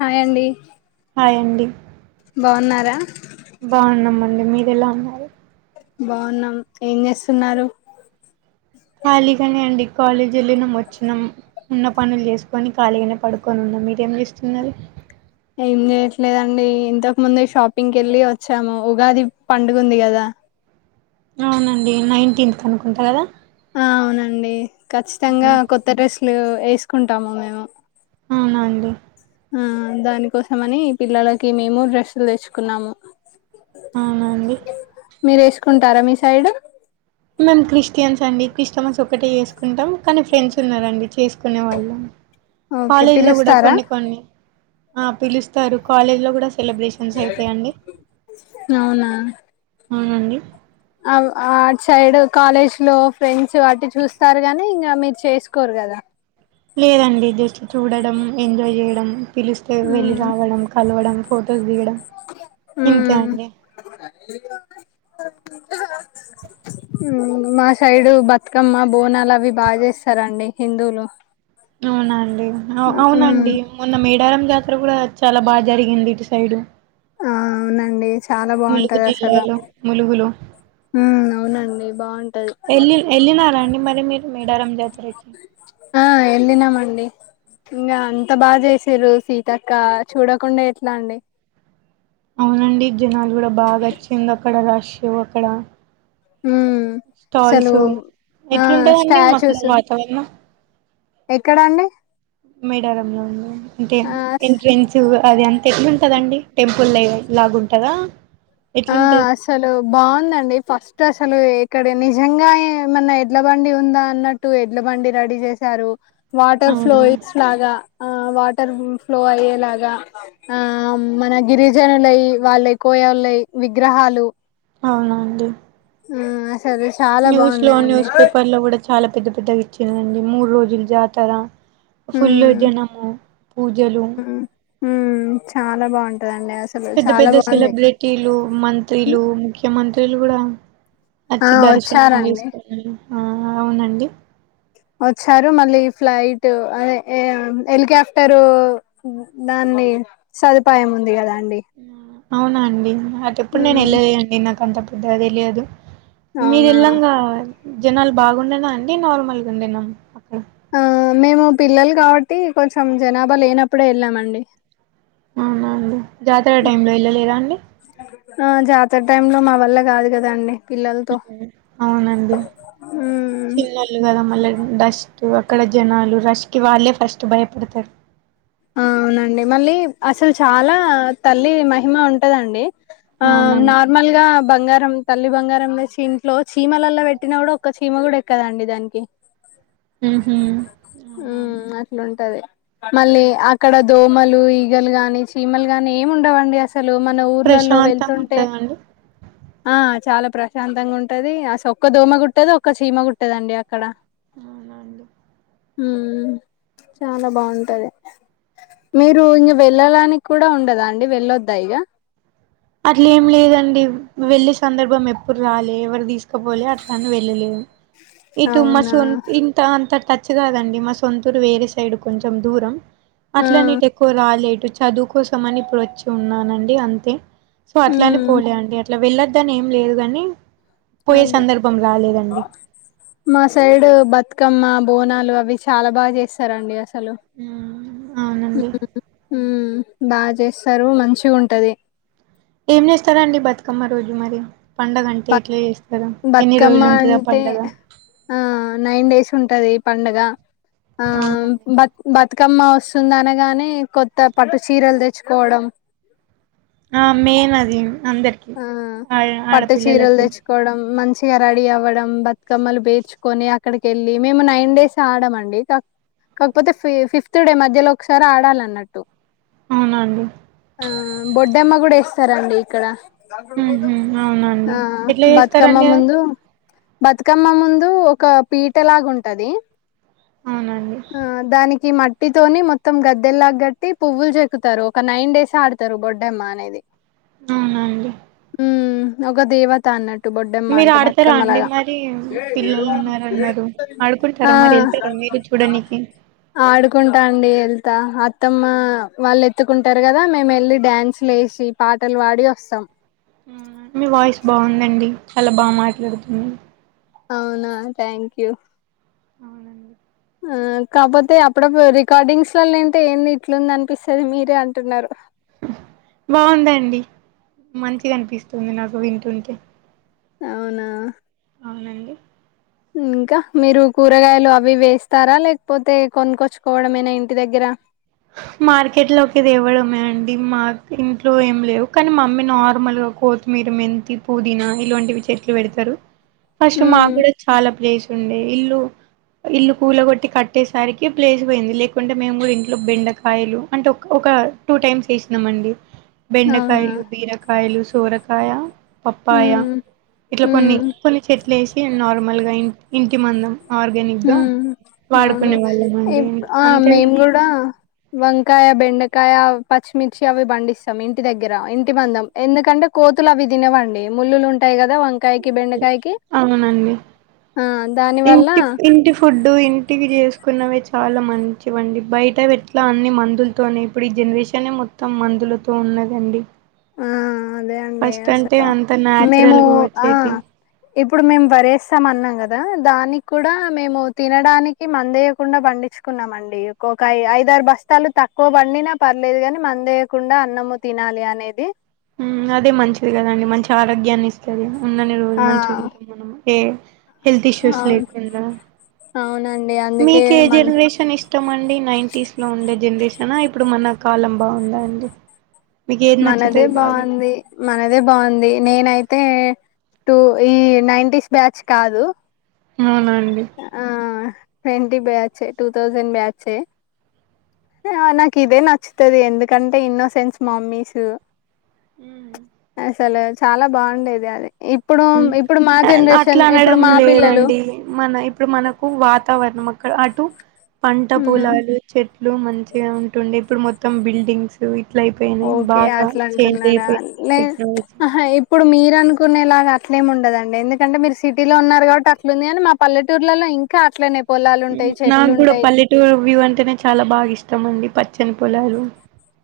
Hi అండి hi అండి బాగున్నారా బాగున్నామండి మీరు ఎలా ఉన్నారు బాగున్నాం ఏం చేస్తున్నారు ఖాళీగానే అండి కాలేజీ వెళ్ళినాం వచ్చినాం ఉన్న పనులు చేసుకొని ఖాళీగానే పడుకొని ఉన్నాం మీరేం చెస్తున్నారు ఏం చేయట్లేదండి ఇంతకు ముందే షాపింగ్ కేళ్ళి వచ్చాము ఉగాది పండుగ ఉంది కదా అవునండి నైన్టీన్త్ కనుకుంటా కదా ఆ అవునండి ఖచ్చితంగా కొత్త డ్రెస్సులు వేసుకుంటాము మేము అవున అండి ఆ దాని కోసం అని పిల్లలకి మేము డ్రెస్సులు తెచ్చుకున్నాము అవునా అండి మీరు వేసుకుంటారా మీ సైడ్ మేమ్ క్రిస్టియన్స్ అండి క్రిస్టమస్ ఒకటే చేసుకుంటాం కానీ ఫ్రెండ్స్ ఉన్నారండి చేసుకునే వాళ్ళు ఓకే కాలేజ్లో కూడా పిలుస్తారా కొన్ని కొన్ని ఆ పిలుస్తారు కాలేజ్లో కూడా సెలబ్రేషన్స్ అయితాయండి అవునండి ఆవ్ ఆట్ సైడ్ కాలేజ్ లో ఫ్రెండ్స్ వాట్టి చూస్తారు గాని ఇంగ మీరు చేసుకోరు కదా లేదండి జస్ట్ చూడడం ఎంజాయ్ చేయడం పిలిస్తే వెళ్ళి ఉమ్ రావడం కలవడం ఫొటోస్ దిగడం ఇంక ఉమ్ అండి హుమ్ మా సైడు బతుకమ్మ బోనాలు అవి బాగా చేస్తారండి హిందువులు అవున అండి ఉమ్ అవునండి మొన్న మేడారం జాతర కూడా చాలా బాగా జరిగింది ఇటు సైడు ఆ అవునండి చాలా ములుగు బాగుంటది అసలు జిల్లాలో ములుగులో ఉమ్ అవునండి బాగుంటది ఎళ్ళ ఎళ్ళినారా అండి మరి మీరు మేడారం జాతరకి ఎళ్లినా మండి ఇంగ అంత బాగా చేసిర్రు సీతక్క చూడకుండా ఎట్లా అండి అవునండి టో అక్కడ హుమ్ సలు స్టాల్స్ ఆ ఎట్లుంటదండి మాకు స్టాచ్చుస్ వాతావరణం ఎక్కడండి మెడారంలో ఉంది అంటే ఆ ఎంట్రెన్సివ్గా అది ఎంత ఎట్లుంటదండి టెంపుల్ లే లాగుంటదా ఆ ఎట్లుంటది అసలు బాగుందండి ఫస్ట్ అసలు ఎ ఇక్కడ నిజంగా ఏమన్నా ఎడ్ల బండి ఉందా అన్నట్టు ఎడ్ల బండి రెడీ చేశారు వాటర్ అవును ఫ్లోయిస్ లాగా ఆ వాటర్ ఫ్లో అయ్యేలాగా ఆ మన గిరిజనులై వాళ్ళై కొ యోల్లాయ్ విగ్రహాలు అవునండి ఉ [unintelligible] న్యూస్ లో న్యూస్ పేపర్ లో కూడా చాలా పెద్ద పెద్దగా ఇచ్చారండి మూడు రోజులు జాతర పూల్ హ్మ్ జనము పూజలు హ్మ్ హ్మ్ చాలా బాగుంట పెద్ద పెద్ద సెలబ్రిటీలు మంత్రులు ముఖ్యమంత్రులు కూడా ఆ వచ్చి దర్శనం వచ్చారండి. చేసుకుని ఆ అవునండి వచ్చారు మళ్ళీ ఫ్లైట్ అదే హెలికాప్టరు దాన్ని సదుపాయం ఉంది కదా అండి అవునా అండి అటు ఎప్పుడు నేను ఉమ్ వెళ్ళలేదండి నాకు అంత పెద్దగా తెలియదు మీరు అవునా వెళ్లాంగా జనాలు బాగుండేనా అండి నార్మల్గా ఉండినా అక్కడ మేము పిల్లలు కాబట్టి కొంచెం జనాభా లేనప్పుడే వెళ్ళామండి అవున అండి జాతర టైం లో వెళ్ళలేదా అండి ఆ జాతర టైమ్ లో మా వల్ల కాదు కదండి పిల్లలతో అవునండి ఉమ్ రస్ట్ అక్కడ జనాలు రష్ కి వాళ్ళే ఫస్ట్ భయపడతారు ఆ అవునండి మళ్ళీ అసలు చాలా తల్లి మహిమ ఉంటదండి ఆ అవునండి నార్మల్గా బంగారం తల్లి బంగారం తెచ్చి ఇంట్లో చీమలలో పెట్టిన కూడా ఒక్క చీమ కూడా ఎక్కదండి దానికి ఉహు అవునా అండి మ్మ్ అట్లాంటది మళ్ళీ అక్కడ దోమలు ఈగలు గాని చీమలు గాని ఏమి ఉండవండి అసల్ అసలు మన ఊర్లల్లో ప్రశాంతంగా వెళ్తుంటే ఉంటదండి ఆ చాలా ప్రశాంతంగా ఉంటాది అసలు ఒక్క దోమ కుట్టదు ఒక్క చీమ కుట్టదండి అక్కడ అవున అండి మ్మ్ చాలా బాగుంటాది మీరు ఇంగా వెళ్ళడానికి కూడా ఉండదా అండి వెళ్ళొద్దా ఇక అట్ల ఏం లేదండి వెళ్ళే సందర్భం ఎప్పుడు రాలే ఎవరు తీసుకు ఇంకా [unintelligible] వెళ్ళలేదు ఇటు మా అవునా సొంత ఇంత అంత టచ్ కాదండి మా సొంతూరు వేరే సైడ్ కొంచెం దూరం ఆ అట్లా అని ఇటు ఎక్కువ రాలేదు చదువు కోసం అని ఇప్పుడు వచ్చి ఉన్నానండి అంతే సో అట్లానే ఉమ్ పోలే అండి అట్లా వెళ్లొద్దని ఏం లేదు కాని అదే మా సైడ్ బతుకమ్మ బోనాలు అవి చాలా బాగా చేస్తారండి అస హలో మ్మ్ అవునండి బాగా చేస్తారు మంచిగా ఉంటాది ఏం చేస్తారండి బతుకమ్మ రోజు మరి పండగంటే ఎట్లా చేస్ బతుకమ్మ అంటే ఆ నైన్ డేస్ ఉంటాది ఇ పండగ ఆ బక్ అవునండి బక్ బతుకమ్మ వస్తుంది అనగానే కొత్త పట్టు చీరలు తెచ్చుకోవడం ఆ మైన్ అది అందర్ ఆ పట్టుచీరలు తెచ్చుకోవడం మంచిగా రెడీ అవ్వడం బతుకమ్మలు బేర్చుకొని అక్కడికి వెళ్ళి మేము నైన్ డేస్ ఆడమండి కాక కాకపోతే ఫి ఫిఫ్త్ డే మధ్యలో ఒకసారి ఆడాల అన్నట్టు అవునండి ఆ బొడ్డమ్మ కూడా ఇస్తారండి ఇక్కడ ఉహు ఆ అవునండి ఎట్లా బతుకమ్మ చేస్తారండి అది ముందు బతుకమ్మ ముందు ఒక పీట లాగా ఉంటాది అవునండి ఆ దానికి మట్ మట్టితోని మొత్తం గద్దెల్లాగ గట్టి పువ్వులు చెక్కుతారు ఒక నైన్ డేస్ ఆడతారు బొడ్డెమ్మ అనేది అవున అండి ఉమ్ ఒక దేవత అన్నట్టు బొడ్డెమ్మ మీరు అంటే ఆడతారా అండి బతుకమ్మలాగా మరి పిల్లలు ఉన్నారన్నారు ఆ ఆడుకుంటారా మరి వెళ్తారండి మీరు చూడానికి ఆడుకుంటా అండి అ అత్తమ్మ వాళ్ళు ఎత్తుకుంటారు కదా మేము వెళ్ళి డ్యాన్స్లు వేసి పాటలు పాడి వస్ సం ఉమ్ మీ వాయిస్ బాగుందండి చాలా బాగా మాట్లాడుతున్నారు అవునా థ్యాంక్ యూ అవునండి ఆ కాకపోతే అప్పుడప్పుడు రికార్డింగ్స్ లోంటే ఏంది ఇట్లుంది అనిపిస్తుంది మీరే అంటున్నారు బాగుందండి మంచిగనిపిస్తుంది నాకు వింటుంటే అవునా అవునండి ఇంకా మీరు కూరగాయలు అవి ఇవి వేస్తారా లేకపోతే కొనుకొచ్చుకోవడం మేనా ఇంటి దగ్గర మార్కెట్ లోకి తేవడమే అండి మా ఇంట్లో ఏమి లేవు కానీ మమ్మీ నార్మల్ గా కోతిమీ మెంతి పుదనా ఇలొంటివి చెట్లు పెడతారు ఫస్ట్ ఉమ్ మకూడా చాలా ప్లేస్ ఉండే ఇల్లు కూల కొట్టి కట్టేసరికి ప్లేస్ పోయింది లేకుంటే మేము కూడా ఇ బెండకాయలు అంటే ఒక ఒక టూ టైమ్స్ వేసినాం అండి అవునా బెండకాయలు, బీరకాయలు, సోరకాయ, పప్పాయ హ్మ్ ఇట్లా కొన్ని హ్మ్ కొన్ని చెట్లు వేసి నార్మల్గా ఇ ఇం మందం ఆర్గానిక్ గా హ్మ్ అవును వాడుకునే వాళ్ళం అండి ఇప్ ఆ అంతేగాని మేము కూడా వంకాయ, బెండకాయ, పచ్చిమిర్చి అవి పండిస్తాం ఇంటి దగ్గర ఇంటి మందం ఎందుకంటే కోతు లు అవి తినవండి ముల్లులు ఉంటాయి కదా వంకాయకి, బెండకాయకి అవునండి ఆ దాని ఇంటి వల్ల ఇంటి ఫుడ్ ఇంటి చేసుకున్నవే చాలా మంచివండి బయటవి ఎట్లా అన్ని మందులతోనే ఇప్పుడు ఈ జనరేషనే మొత్తం మందులతో ఉన్నదండి ఆ అదే అండి ఫస్ట్ అంటే అసలు అంత మేము న్యాచురల్గా ఆ వచ్చేటి ఇప్పుడు మేము వరేస్తాం అన్నాం కదా దానికి కూడా మేము తినడానికి మందేయ్యకుండా పండి కున్నామండి ఒక ఐదారు బస్తాలు తక్కువ పండినా పర్లేదు కాని మందేయకుండా అన్నము తిని నాలి అనేది ఉమ్ అది మంచిది కదండి మంచి ఆరోగ్యాన్ని ఇస్తది ఉన్నని రోజులు ఆ మంచిగుంటుంది మనకు ఏ హెల్త్ ఇష్యూస్ అవును లేకుండా అవునండి అందుకే మీకే మన జనరేషన్ ఇష్టం అండి అ నైన్ంటీస్ లో ఉండే జనరేషన ఇప్పుడు మన కాలం బాగుందా అండి మీకు ఏది మనదే నచ్చుతది బాగా బాగుంది మనదే బాగుంది నేనై తే టూ ఈ నైంటీస్ బ్యాచ్ కాదు. అవునండి ఆ ట్వంటీ బ్యాచే టు థౌజెండ్ బ్యాచే ఆ నాకు ఇదే నచ్చుతది ఎందుకంటే ఇన్నో సెన్స్ మమ్మీస్. మ్ అసలు చాలా బాగుండేది అది ఇప్పుడు ఉమ్ ఇప్పుడు మా అట్ల జనరేషన్ ఇప్పుడు అనడం మా పిల్లలు లేదండి మన ఇప్పుడు మనకు వాతావరణం. అక్కడ అటు పంట ఉమ్, పొలాలు చెట్ లు మంచిగా ఉంటుండే ఇప్పుడు మొత్తం బిల్డింగ్స్ అవి ఓకే అట్లా అంటున్నారా అయిపోయినాయి టెక్నాలజీ లేహా ఇప్పుడు మీరు అనుకునేలాగా అట్లేం ఉండదండి ఎందుకంటే మీరు సిటీలో ఉన్నారు కాబట్టి అట్లుంది అని మా పల్లెటూర్లలో ఇంకా అట్లనే పొలాలు ఉంటాయి చెట్లు నాకు కూడా ఉంటాయి పల్లెటూరు వ్యూ అంటేనే చాలా బాగా ఇష్టం అండి పచ్చని పొలాలు.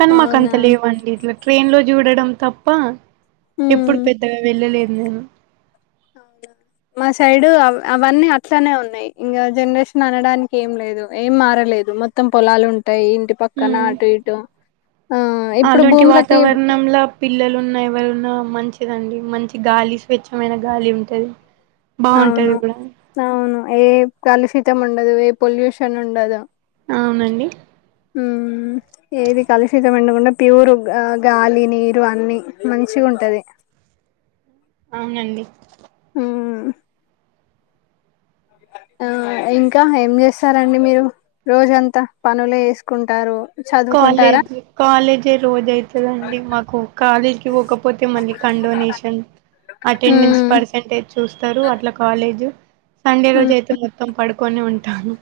కానీ అవునా మాకంత లేవండి ఇట్లా ట్రైన్ లో చూడడం తప్పా ఇప్పుడు ఉమ్ పెద్దగా వెళ్ళలేము అవును మా సైడు అవ్ అవన్నీ అట్లనే ఉన్నాయి ఇంగ జనరేషన్ అనడానికి ఏం లేదు ఏం మార లేదు మొత్తం పొలాలు ఉంటాయి ఇంటి పక్కన అటు ఇటు ఆ ఇప్పుడు అలోంటి భూములకి వాతావరణంంలో పిల్లలు ఉన్నాయి ఎవరు ఉ న్నా మంచిదండి మంచి గాలి స్వేచ్ఛమైన గాలి ఉంటది అవును బాగుంటది కూడా అవును ఏ కలుషితం ఉండదు ఏ పొల్యూషన్ ఉండదు అవునండి హ్మ్ ఏది కలుషితం ఉండకుండా ప్యూర్ గాలి నీరు అన్ని మంచిగ్ ఉంటది అవునండి ఉమ్ ఆ ఇంకా ఏం చేస్తారండి మీరు రోజంతా పనులే ఏసుకుంటారు కాలేజ్ కాలేజే రోజుజైతదండి మాకు కాలేజ్కి వోకపోతే మళ్ళీ కం డొనేషన్ అటెండెన్స్ మ్మ్ పర్సంటేజ్ చూస్తారు అట్లా కాలేజ్ సండే రోజు మ్మ్ అయితే మొత్తం పడుకొనే ఉంటాను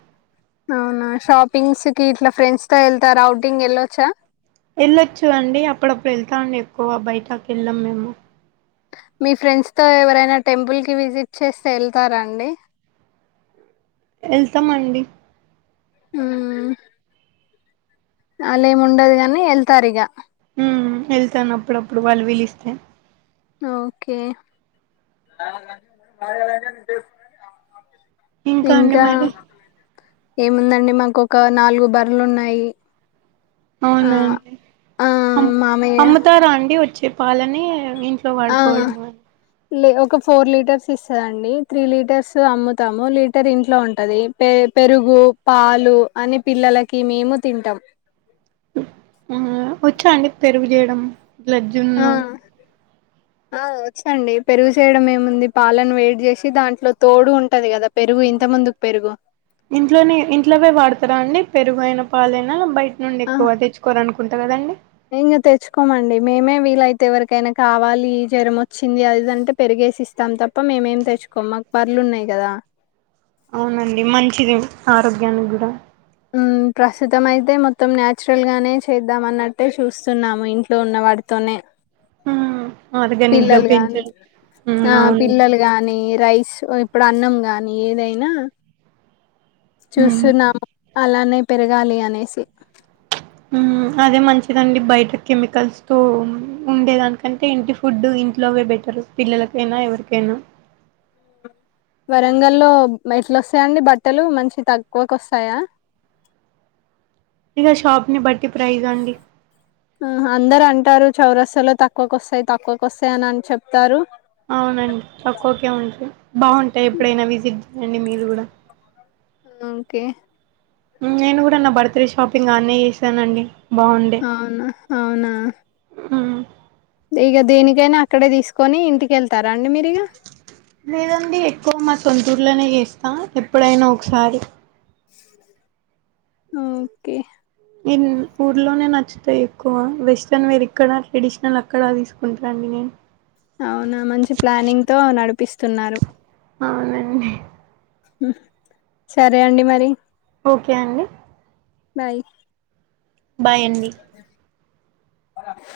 అవునా షాపింగ్స్ కి ఇట్లా ఫ్రెండ్స్ తో వెళ్తారా అఔటింగ్ వెళ్ళొచ్చా వెళ్ళొచ్చు అండి అప్పుడప్పుడు వెళ్తామండి ఎక్కువ బయటకెల్లం మేము మీ ఫ్రెండ్స్ తో ఎవరైనా టెంపుల్ కి విజిట్ చేస్తే వెళ్తారా అండి. [inaudible] ఎల్ల్తమండి హ్మ్ అలెముండదుగని వెల్తార్ ఇగ ఉమ్ ఎళ్తాను అప్పుడప్పుడు వాళ్ళు విలిస్తే ఓకే ఇంకా అండి మరి ఏముందండి మాకు ఒక నాలుగు బర్లున్నాయి అవునా అండి అమ్ మామయ్య అమ్ముతారా అండి వచ్చే పాలని ఇంట్లో ఆ వాడుకోడమా లే ఒక ఫోర్ లీటర్స్ ఇస్తదండి త్రీ లీటర్స్ అమ్ముతాము లీటర్ ఇంట్లో ఉంటది పే పెరుగు పాలు అని పిల్లలకి మేము తింటాం ఆహ్ వచ్చాండి పెరుగు చేయడం ట్లా ఆ జున్ను ఆ వచ్చండి పెరుగు చేయడం ఏముంది పాలను వేడి చేసి దాంట్లో తోడు ఉంటది కదా పెరుగు ఇంత ముందుకు పెరుగు ఇంట్లోనే ఇంట్లవే వాడతారా అండి పెరుగైన పాలైనా బయట నుండి ఆ ఎక్కువ తెచ్చుకోరనుకుంటా కదండి ఇంగ తెచ్చుకోమండి మేమే వీలైతే ఎవరికైనా కావాలి జ్వరం వచ్చింది అదిదంటే పెరిగేసి ఇస్తాం తప్ ప్ప మేమేం తెచ్చుకోమ్ మాక్ బర్లున్నాయి కదా అవునండి మంచిది ఆరోగ్యానికి కూడా హ్మ్ ప్రస్తుతం అయితే మొత్తం న్యాచురల్ గానే చేద్దాం అన్నట్టే చూస్తున్నాము ఇంట్లో ఉన్నవాటీతో తోనే ఉమ్ ఆర్గానిక్ గా పిల్లలు గాని పెంచండి ఉమ్ ఆ అవునండి పిల్లలు గాని రైస్ ఇప్పుడు అన్నం గానీ ఏదైనా ఉమ్ చూస్తున్నాం అలానే పెరగాలి అనేసి హ్మ్ అదే మంచిదండి బయట కెమికల్స్ తో ఉండేదానికంటే ఇంటి ఫుడ్ ఇంట్ ట్లోవే బెటరు పిల్లలకైనా ఎవరికైనా వరంగల్లో ఎట్ల వస్తాయండి బట్టలు మంచి తక్కువకోస్తాయా ఇగ షాప్నీ బట్టి ప్రైస్ అండి అందరు అంటారు చౌరస్తాలో తక్కువకోస్తాయి తక్కువకోస్తాయి అని అని చెప్తారు అవునండి తక్కువకే ఉంటాయి బాగుంటాయి ఎప్పుడైనా విజిట్ చేయండి మీరు కూడా ఓకే నేను గూడ నా బర్త్ డే షాపింగ్ అన్నే చేసానండి అవునా అవునా ఈగ దేనికైనా అక్కడే తీసుకొని ఇంటికెళ్తారా అండి మీరు ఇగ లేదండి ఎక్కువ మా సొంతూర్లోనే జేస్తా ఎప్పుడైనా ఒకసారి ఓకే ఊర్లోనే నచ్చుతాయి ఎక్కువ వెస్ట్రన్ వేరు ఇక్కడ ట్రెడిషనల్ అక్కడా తీసుకుంటాండి నేను త్తున్నారు అవునండి హ్ సరే అండి మరి కే అండి బాయ్ బాయ్ అండి అ